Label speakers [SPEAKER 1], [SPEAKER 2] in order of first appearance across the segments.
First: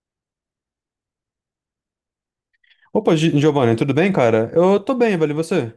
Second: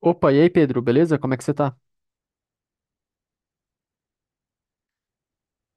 [SPEAKER 1] Opa, e aí, Pedro, beleza? Como é que você tá?
[SPEAKER 2] Opa, Giovanni, tudo bem, cara? Eu tô bem, velho, e você?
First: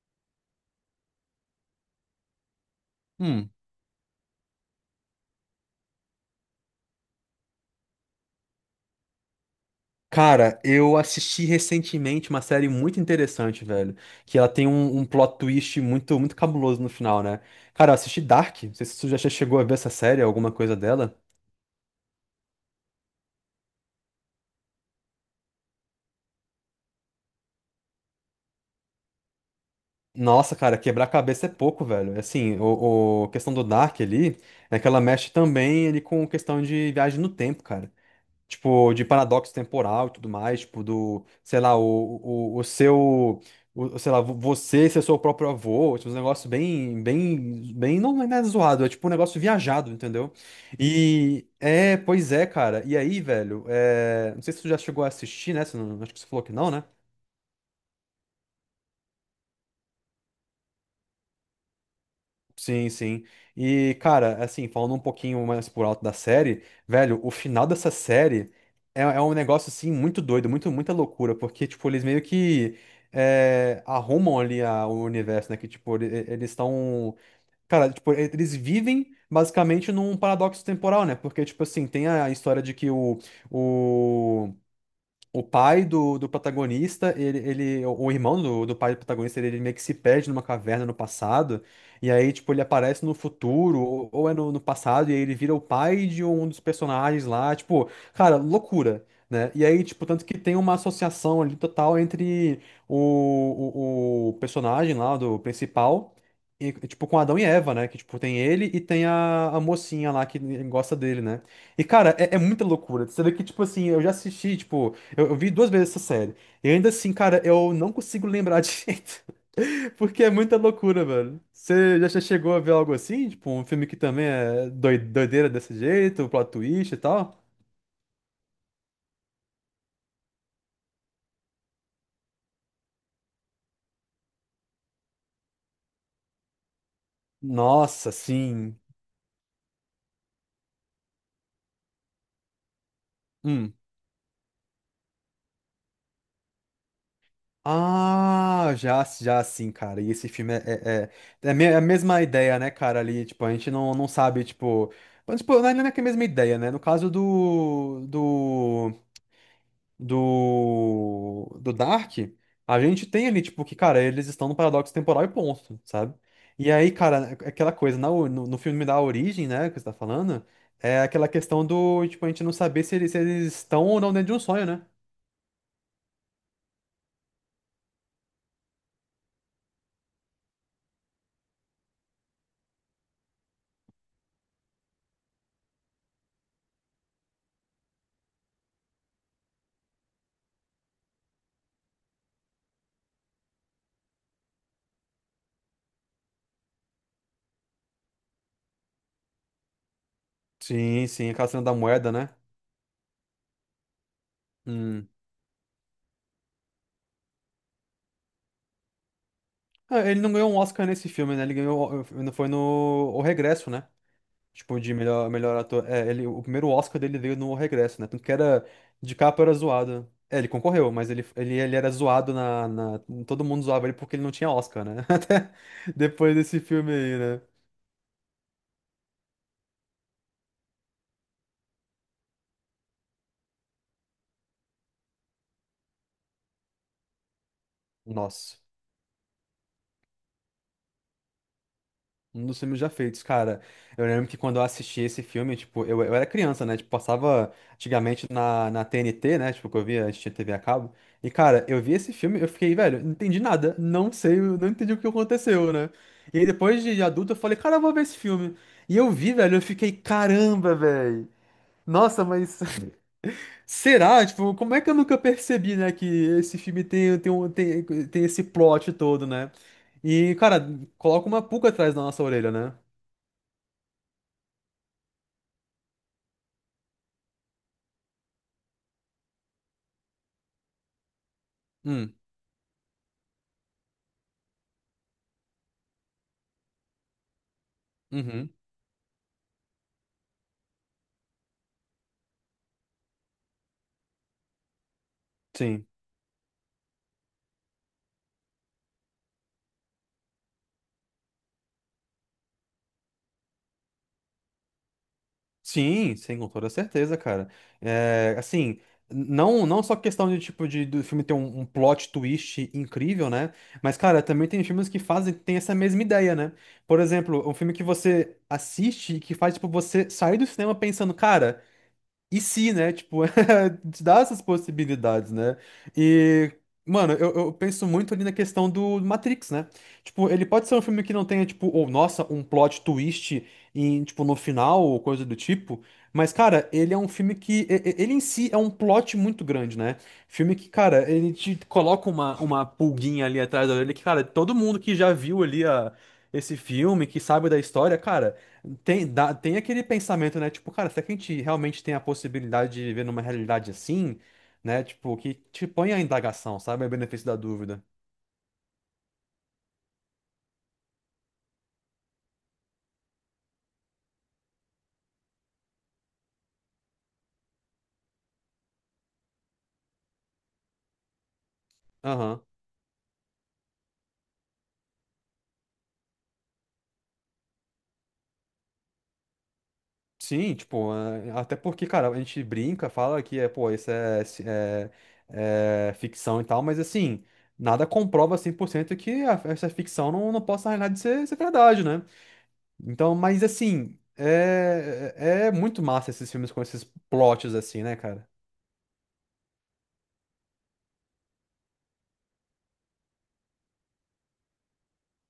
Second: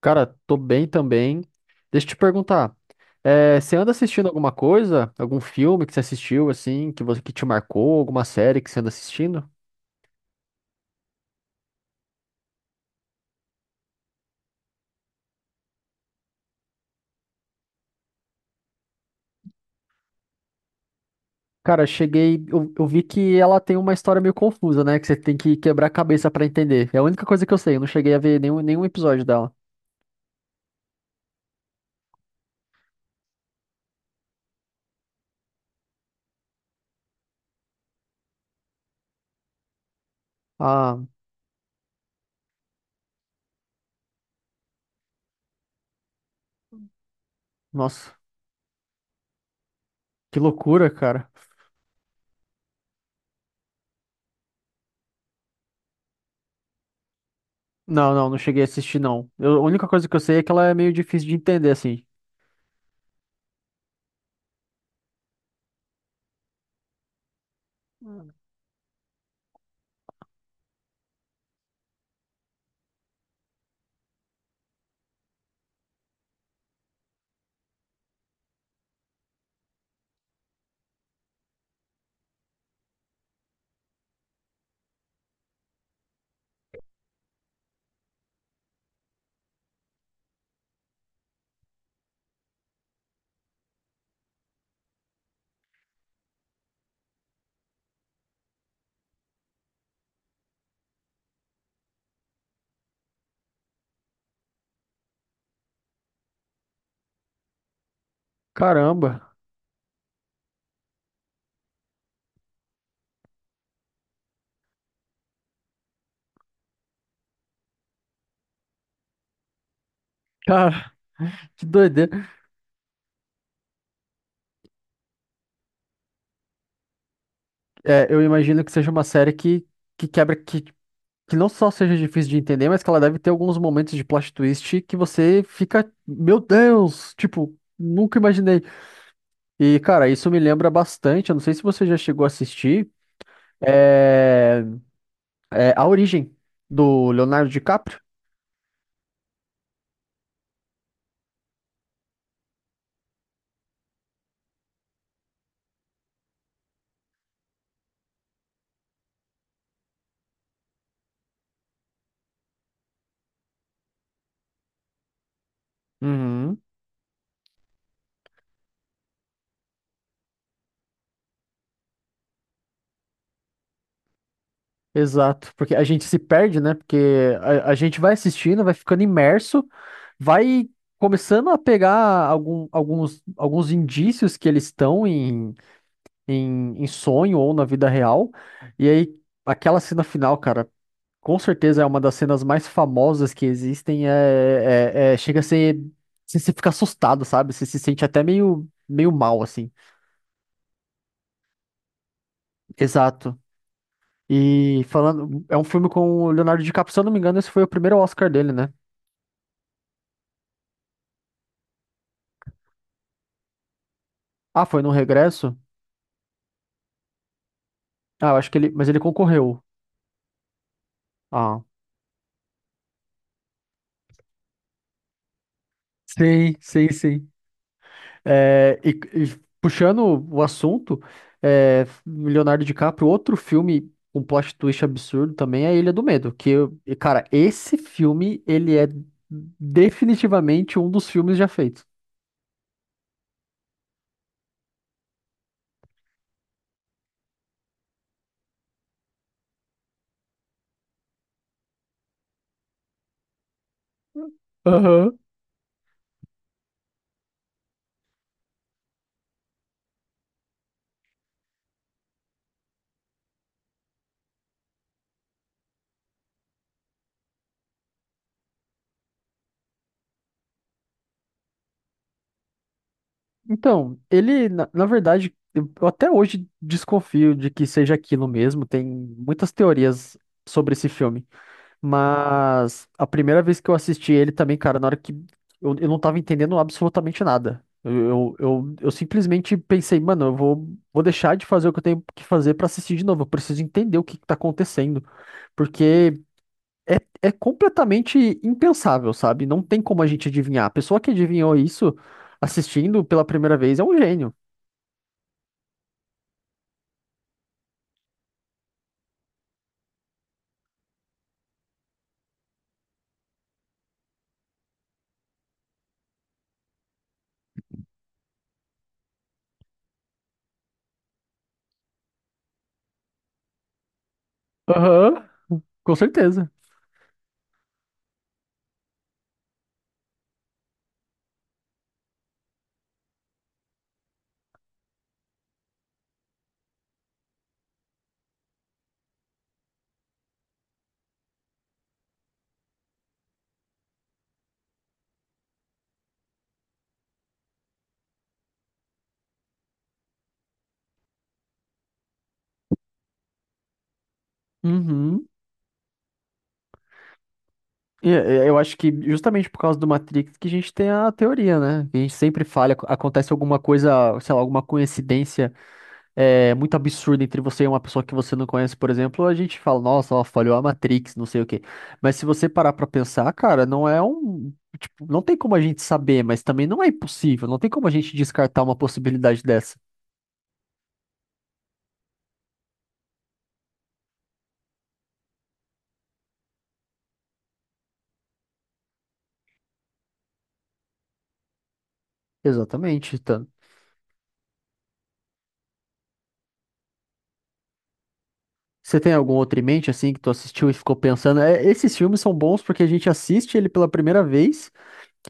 [SPEAKER 1] Cara, tô bem também. Deixa eu te perguntar,
[SPEAKER 2] Hum.
[SPEAKER 1] você anda assistindo alguma coisa? Algum filme que você assistiu, assim, que você que te marcou? Alguma série que você anda assistindo?
[SPEAKER 2] Cara, eu assisti recentemente uma série muito interessante, velho. Que ela tem um plot twist muito, muito cabuloso no final, né? Cara, eu assisti Dark. Não sei se tu já chegou a ver essa série, alguma coisa dela.
[SPEAKER 1] Cara, cheguei, eu vi que ela tem uma história meio confusa, né? Que você tem que quebrar a cabeça pra entender. É a única coisa que eu sei, eu não cheguei a ver nenhum episódio dela.
[SPEAKER 2] Nossa, cara, quebrar a cabeça é pouco, velho. Assim, a questão do Dark ali é que ela mexe também ali com questão de viagem no tempo, cara. Tipo, de paradoxo temporal e tudo mais, tipo,
[SPEAKER 1] Ah,
[SPEAKER 2] do, sei lá, o seu, o, sei lá, você ser seu próprio avô, tipo, um negócio bem, bem, bem,
[SPEAKER 1] nossa,
[SPEAKER 2] não é nada zoado, é tipo um negócio viajado, entendeu?
[SPEAKER 1] que loucura, cara.
[SPEAKER 2] Pois é, cara, e aí, velho, é, não sei se tu já chegou a assistir, né, se não, acho que você falou que não, né?
[SPEAKER 1] Não, não, não cheguei a assistir, não. A única coisa que eu sei é que ela é meio difícil de entender, assim.
[SPEAKER 2] Sim, sim. E, cara, assim, falando um pouquinho mais por alto da série, velho, o final dessa série é um negócio, assim, muito doido, muito, muita loucura, porque, tipo, eles meio que é, arrumam ali o universo, né? Que, tipo, eles estão. Cara, tipo, eles vivem basicamente num paradoxo temporal, né? Porque, tipo, assim, tem a história de que o, o o pai do protagonista, ele, o irmão do pai do protagonista, ele meio que se perde numa caverna no passado, e aí, tipo, ele aparece no futuro, ou é no passado, e aí ele vira o pai de um dos personagens lá, tipo, cara, loucura. Né? E aí, tipo, tanto que tem uma associação ali total entre o personagem lá do principal, e, tipo, com Adão e Eva, né? Que, tipo, tem ele e tem
[SPEAKER 1] Caramba,
[SPEAKER 2] a mocinha lá que gosta dele, né? E, cara, é muita loucura. Você vê que, tipo assim, eu já assisti, tipo, eu vi duas vezes essa série. E ainda assim, cara, eu não consigo lembrar direito. Porque é muita
[SPEAKER 1] cara,
[SPEAKER 2] loucura, velho.
[SPEAKER 1] que
[SPEAKER 2] Você já
[SPEAKER 1] doideira.
[SPEAKER 2] chegou a ver algo assim? Tipo, um filme que também é doideira desse jeito, plot twist e tal?
[SPEAKER 1] É, eu imagino que seja uma série que quebra, que não só seja difícil de entender, mas que ela deve ter alguns momentos de plot twist que você fica, meu Deus, tipo,
[SPEAKER 2] Nossa,
[SPEAKER 1] nunca imaginei.
[SPEAKER 2] sim.
[SPEAKER 1] E, cara, isso me lembra bastante. Eu não sei se você já chegou a assistir,
[SPEAKER 2] Hum.
[SPEAKER 1] é, é A Origem, do Leonardo DiCaprio.
[SPEAKER 2] Ah, já, já sim, cara. E esse filme é, é é a mesma ideia, né, cara? Ali, tipo, a gente não, não sabe, tipo. Mas, tipo, não é que é a mesma ideia, né? No caso do Dark, a gente tem ali, tipo, que, cara, eles estão no paradoxo temporal e ponto, sabe?
[SPEAKER 1] Uhum.
[SPEAKER 2] E aí, cara, é aquela coisa, na no filme da Origem, né, que você tá falando, é aquela questão do, tipo, a gente não saber se eles estão ou não dentro de um sonho, né?
[SPEAKER 1] Exato, porque a gente se perde, né? Porque a gente vai assistindo, vai ficando imerso, vai começando a pegar alguns, alguns indícios que eles estão em, em sonho ou na vida real. E aí, aquela cena final, cara, com certeza é uma das cenas mais famosas que existem. Chega a ser. Você se fica assustado, sabe? Você se sente até meio, meio mal, assim.
[SPEAKER 2] Sim, sim, aquela cena da moeda, né?
[SPEAKER 1] Exato. E
[SPEAKER 2] Hum.
[SPEAKER 1] falando. É um filme com o Leonardo DiCaprio, se eu não me engano, esse foi o primeiro Oscar dele, né?
[SPEAKER 2] Ah, ele não ganhou um Oscar nesse filme, né? Ele ganhou, foi no O Regresso, né?
[SPEAKER 1] Ah,
[SPEAKER 2] Tipo,
[SPEAKER 1] foi no
[SPEAKER 2] de melhor
[SPEAKER 1] Regresso?
[SPEAKER 2] ator. É, ele, o primeiro Oscar dele veio no O Regresso, né? Tanto
[SPEAKER 1] Ah,
[SPEAKER 2] que
[SPEAKER 1] eu acho que
[SPEAKER 2] era.
[SPEAKER 1] ele. Mas ele
[SPEAKER 2] De capa era
[SPEAKER 1] concorreu.
[SPEAKER 2] zoado. É, ele concorreu, mas ele, ele,
[SPEAKER 1] Ah.
[SPEAKER 2] ele era zoado na. Todo mundo zoava ele porque ele não tinha Oscar, né? Até depois
[SPEAKER 1] Sim,
[SPEAKER 2] desse
[SPEAKER 1] sim,
[SPEAKER 2] filme aí,
[SPEAKER 1] sim.
[SPEAKER 2] né?
[SPEAKER 1] É, e puxando o assunto, Leonardo DiCaprio, outro filme com plot twist absurdo também é Ilha do Medo. Cara, esse filme,
[SPEAKER 2] Nossa.
[SPEAKER 1] ele é definitivamente um dos filmes já feitos.
[SPEAKER 2] Um dos filmes já feitos, cara. Eu lembro que quando eu assisti esse filme, tipo, eu era criança, né? Tipo, passava antigamente na TNT, né? Tipo, que eu via, a gente tinha TV a cabo. E, cara, eu vi esse filme, eu fiquei, velho, não entendi nada. Não sei, eu não entendi o que
[SPEAKER 1] Aham.
[SPEAKER 2] aconteceu, né? E aí, depois de adulto, eu falei, cara, eu vou ver esse filme. E eu vi, velho, eu fiquei, caramba, velho. Nossa, mas. Será? Tipo, como é que eu nunca percebi, né? Que esse filme tem esse plot todo, né? E, cara, coloca uma pulga atrás da nossa orelha, né?
[SPEAKER 1] Então, ele, na verdade, eu até hoje desconfio de que seja aquilo mesmo. Tem muitas teorias sobre esse filme.
[SPEAKER 2] Hum,
[SPEAKER 1] Mas a primeira vez que eu assisti ele também, cara, na hora que eu não tava entendendo absolutamente nada. Eu, eu,
[SPEAKER 2] uhum,
[SPEAKER 1] eu, eu simplesmente pensei, mano, vou deixar de fazer o que eu tenho que fazer pra assistir de novo. Eu preciso entender o que que tá acontecendo.
[SPEAKER 2] sim.
[SPEAKER 1] Porque É, é completamente impensável, sabe? Não tem como a gente adivinhar. A pessoa que adivinhou isso assistindo pela primeira vez é um gênio.
[SPEAKER 2] Sim, sim, com toda certeza, cara. É, assim, não, não só questão de tipo de do filme ter um plot twist incrível, né? Mas, cara, também tem filmes que fazem, tem essa mesma ideia, né? Por exemplo, um filme que você assiste e que faz, tipo, você sair do cinema pensando, cara. E se, né? Tipo, te dá essas
[SPEAKER 1] Aham.
[SPEAKER 2] possibilidades, né?
[SPEAKER 1] Com certeza.
[SPEAKER 2] E, mano, eu penso muito ali na questão do Matrix, né? Tipo, ele pode ser um filme que não tenha, tipo, ou nossa, um plot twist em, tipo, no final ou coisa do tipo. Mas, cara, ele é um filme que. Ele em si é um plot muito grande, né? Filme que, cara, ele te coloca uma pulguinha ali atrás da orelha que, cara, todo mundo que já viu ali esse filme, que sabe da história, cara. Tem, tem aquele pensamento, né? Tipo, cara, será que a gente realmente tem a possibilidade de viver numa realidade assim, né? Tipo,
[SPEAKER 1] Uhum.
[SPEAKER 2] que te põe a indagação, sabe? O benefício da dúvida.
[SPEAKER 1] Eu acho que justamente por causa do Matrix que a gente tem a teoria, né? Que a gente sempre falha, acontece alguma coisa, sei lá, alguma coincidência muito absurda entre você e uma pessoa que você não conhece. Por exemplo, a gente fala, nossa, ó, falhou a Matrix, não sei o quê. Mas se
[SPEAKER 2] Aham.
[SPEAKER 1] você parar pra pensar, cara, não é um. Tipo, não tem como a gente saber, mas também não é impossível. Não tem como a gente descartar uma possibilidade dessa.
[SPEAKER 2] Sim, tipo, é, até porque, cara, a gente brinca, fala que é, pô, isso é, é ficção e tal, mas assim, nada comprova 100% que essa ficção não, não possa, na realidade, ser verdade, né? Então,
[SPEAKER 1] Exatamente,
[SPEAKER 2] mas
[SPEAKER 1] Tan.
[SPEAKER 2] assim, é, é muito massa esses filmes com esses plots assim, né, cara?
[SPEAKER 1] Você tem algum outro em mente, assim, que tu assistiu e ficou pensando? É, esses filmes são bons porque a gente assiste ele pela primeira vez.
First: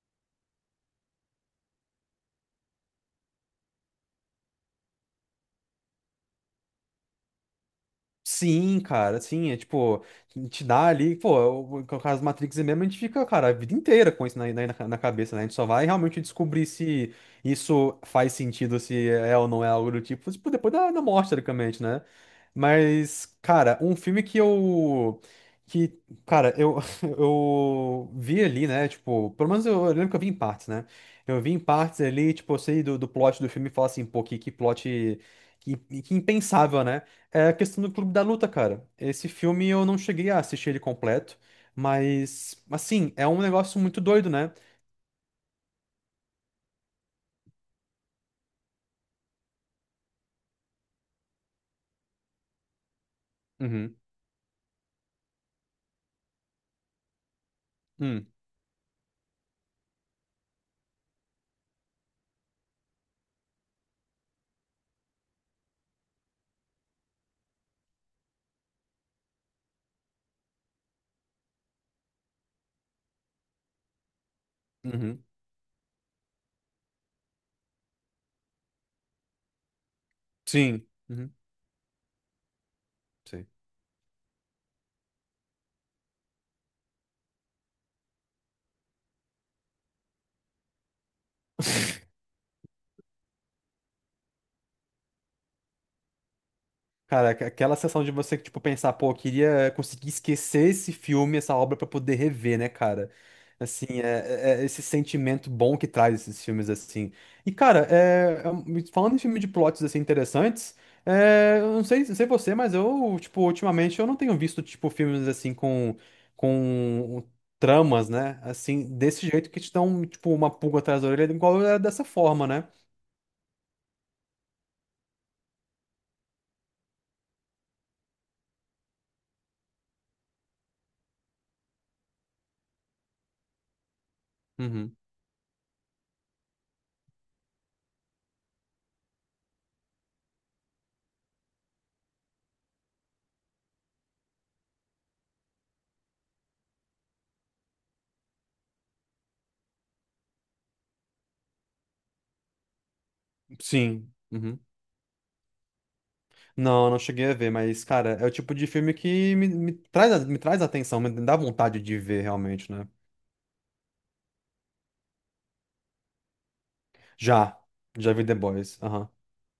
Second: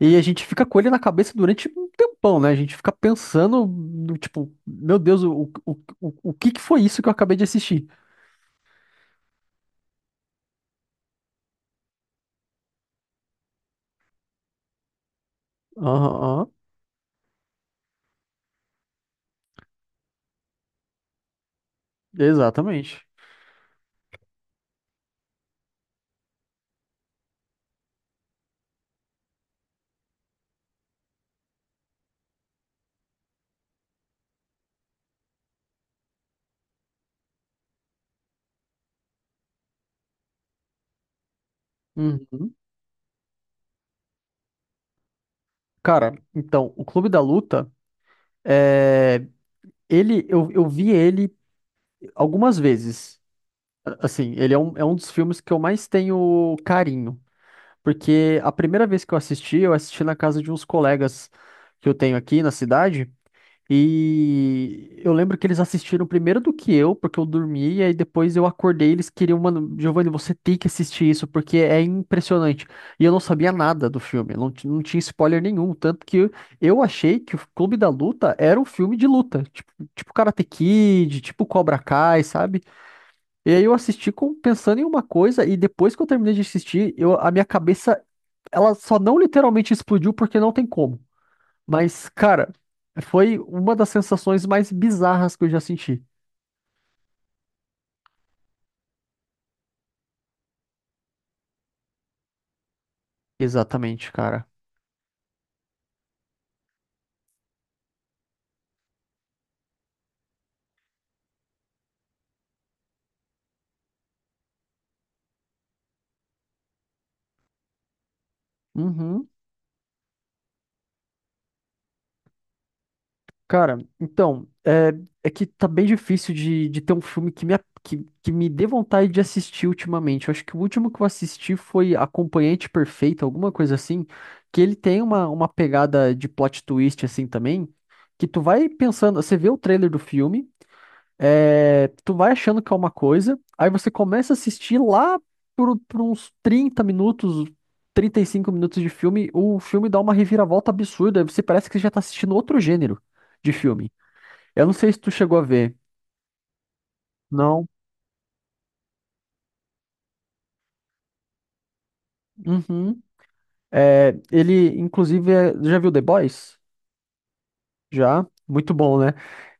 [SPEAKER 1] E a gente fica com ele na cabeça durante um tempão, né? A gente fica pensando, no tipo, meu Deus, o que que foi isso que eu acabei de assistir?
[SPEAKER 2] Sim, cara, sim, é tipo, te dá ali, pô, o caso Matrix mesmo, a gente fica, cara, a vida inteira com isso na, na cabeça, né? A gente só vai
[SPEAKER 1] Aham,
[SPEAKER 2] realmente
[SPEAKER 1] aham,
[SPEAKER 2] descobrir se isso faz sentido, se é ou não é algo do tipo, tipo, depois da morte, teoricamente, né?
[SPEAKER 1] exatamente.
[SPEAKER 2] Mas, cara, um filme que, cara, eu, eu vi ali, né, tipo, pelo menos eu lembro que eu vi em partes, né? Eu vi em partes ali, tipo, eu sei do plot do filme e falo assim, pô, que, que impensável, né? É a questão do Clube da Luta, cara. Esse filme eu não cheguei a assistir ele completo,
[SPEAKER 1] Uhum.
[SPEAKER 2] mas, assim, é um negócio muito doido, né?
[SPEAKER 1] Cara, então, o Clube da Luta, é, eu vi ele algumas vezes.
[SPEAKER 2] Uhum,
[SPEAKER 1] A- Assim, ele é é um dos filmes que eu mais tenho carinho.
[SPEAKER 2] hum,
[SPEAKER 1] Porque a primeira vez que eu assisti na casa de uns colegas que eu tenho aqui na cidade. E eu lembro que eles assistiram primeiro do que eu, porque eu dormi, e aí depois eu acordei, e eles queriam, mano, Giovanni, você tem que assistir isso, porque é impressionante. E eu não sabia nada do filme, não, não tinha
[SPEAKER 2] uhum,
[SPEAKER 1] spoiler nenhum, tanto que eu achei que o Clube da Luta era um filme de luta, tipo, tipo Karate
[SPEAKER 2] sim,
[SPEAKER 1] Kid,
[SPEAKER 2] uhum,
[SPEAKER 1] tipo Cobra Kai, sabe?
[SPEAKER 2] sei.
[SPEAKER 1] E aí eu assisti com, pensando em uma coisa, e depois que eu terminei de assistir, eu, a minha cabeça, ela só não literalmente explodiu, porque não tem como. Mas, cara, foi uma das sensações mais bizarras que eu já senti.
[SPEAKER 2] Cara, aquela sensação de você, tipo, pensar, pô, eu queria conseguir esquecer esse filme, essa obra, pra poder rever, né, cara? Assim,
[SPEAKER 1] Exatamente, cara.
[SPEAKER 2] é, é esse sentimento bom que traz esses filmes, assim. E, cara, é, é falando em filme de plots, assim, interessantes, é, eu não sei, não sei você, mas eu, tipo, ultimamente eu não tenho visto, tipo, filmes, assim, com tramas, né? Assim, desse
[SPEAKER 1] Uhum.
[SPEAKER 2] jeito que te dão, tipo, uma pulga atrás da orelha, igual é dessa forma, né?
[SPEAKER 1] Cara, então, é que tá bem difícil de ter um filme que me dê vontade de assistir ultimamente. Eu acho que o último que eu assisti foi Acompanhante Perfeito, alguma coisa assim, que ele
[SPEAKER 2] Uhum.
[SPEAKER 1] tem uma pegada de plot twist assim também, que tu vai pensando. Você vê o trailer do filme. É, tu vai achando que é uma coisa, aí você começa a assistir lá por uns 30 minutos, 35 minutos de filme. O filme dá uma reviravolta absurda, aí você parece que já tá assistindo outro gênero de filme.
[SPEAKER 2] Sim. Uhum.
[SPEAKER 1] Eu não sei se tu chegou a ver.
[SPEAKER 2] Não, não cheguei a ver,
[SPEAKER 1] Não.
[SPEAKER 2] mas, cara, é o tipo de filme que me traz, me traz atenção, me dá vontade de ver realmente, né?
[SPEAKER 1] Uhum. É, ele, inclusive, já viu The Boys?
[SPEAKER 2] Já, já vi
[SPEAKER 1] Já,
[SPEAKER 2] The
[SPEAKER 1] muito
[SPEAKER 2] Boys,
[SPEAKER 1] bom,
[SPEAKER 2] aham.
[SPEAKER 1] né?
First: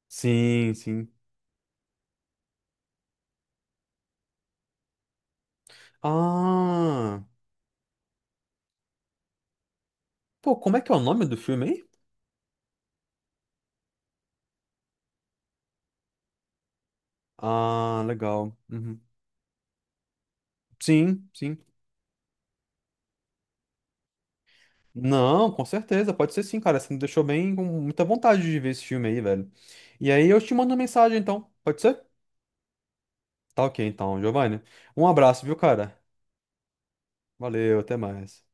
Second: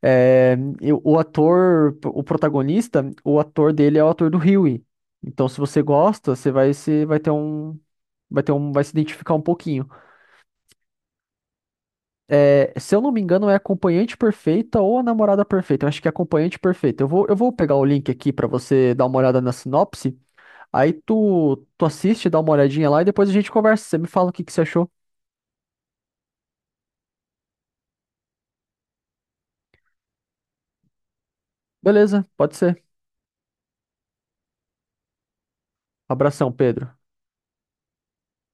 [SPEAKER 1] É,
[SPEAKER 2] Sim,
[SPEAKER 1] e
[SPEAKER 2] sim.
[SPEAKER 1] o ator, o protagonista, o ator dele é o ator do Huey. Então, se você gosta, você vai se, vai
[SPEAKER 2] Ah,
[SPEAKER 1] ter vai ter um, vai se identificar um pouquinho.
[SPEAKER 2] pô, como é que é o nome do filme, hein?
[SPEAKER 1] É, se eu não me engano, é Acompanhante Perfeita ou A Namorada Perfeita. Eu acho que é Acompanhante Perfeita. Eu vou pegar o
[SPEAKER 2] Ah,
[SPEAKER 1] link aqui pra
[SPEAKER 2] legal.
[SPEAKER 1] você
[SPEAKER 2] Uhum.
[SPEAKER 1] dar uma olhada na sinopse. Aí
[SPEAKER 2] Sim, sim.
[SPEAKER 1] tu assiste, dá uma olhadinha lá e depois a gente conversa. Você me fala o que que você achou.
[SPEAKER 2] Não, com certeza, pode ser sim, cara, você me deixou bem com muita vontade de ver esse filme aí, velho. E aí eu te mando uma mensagem, então, pode ser?
[SPEAKER 1] Beleza, pode ser.
[SPEAKER 2] Tá ok, então, Giovanni. Um abraço, viu, cara?
[SPEAKER 1] Abração, Pedro.
[SPEAKER 2] Valeu, até mais.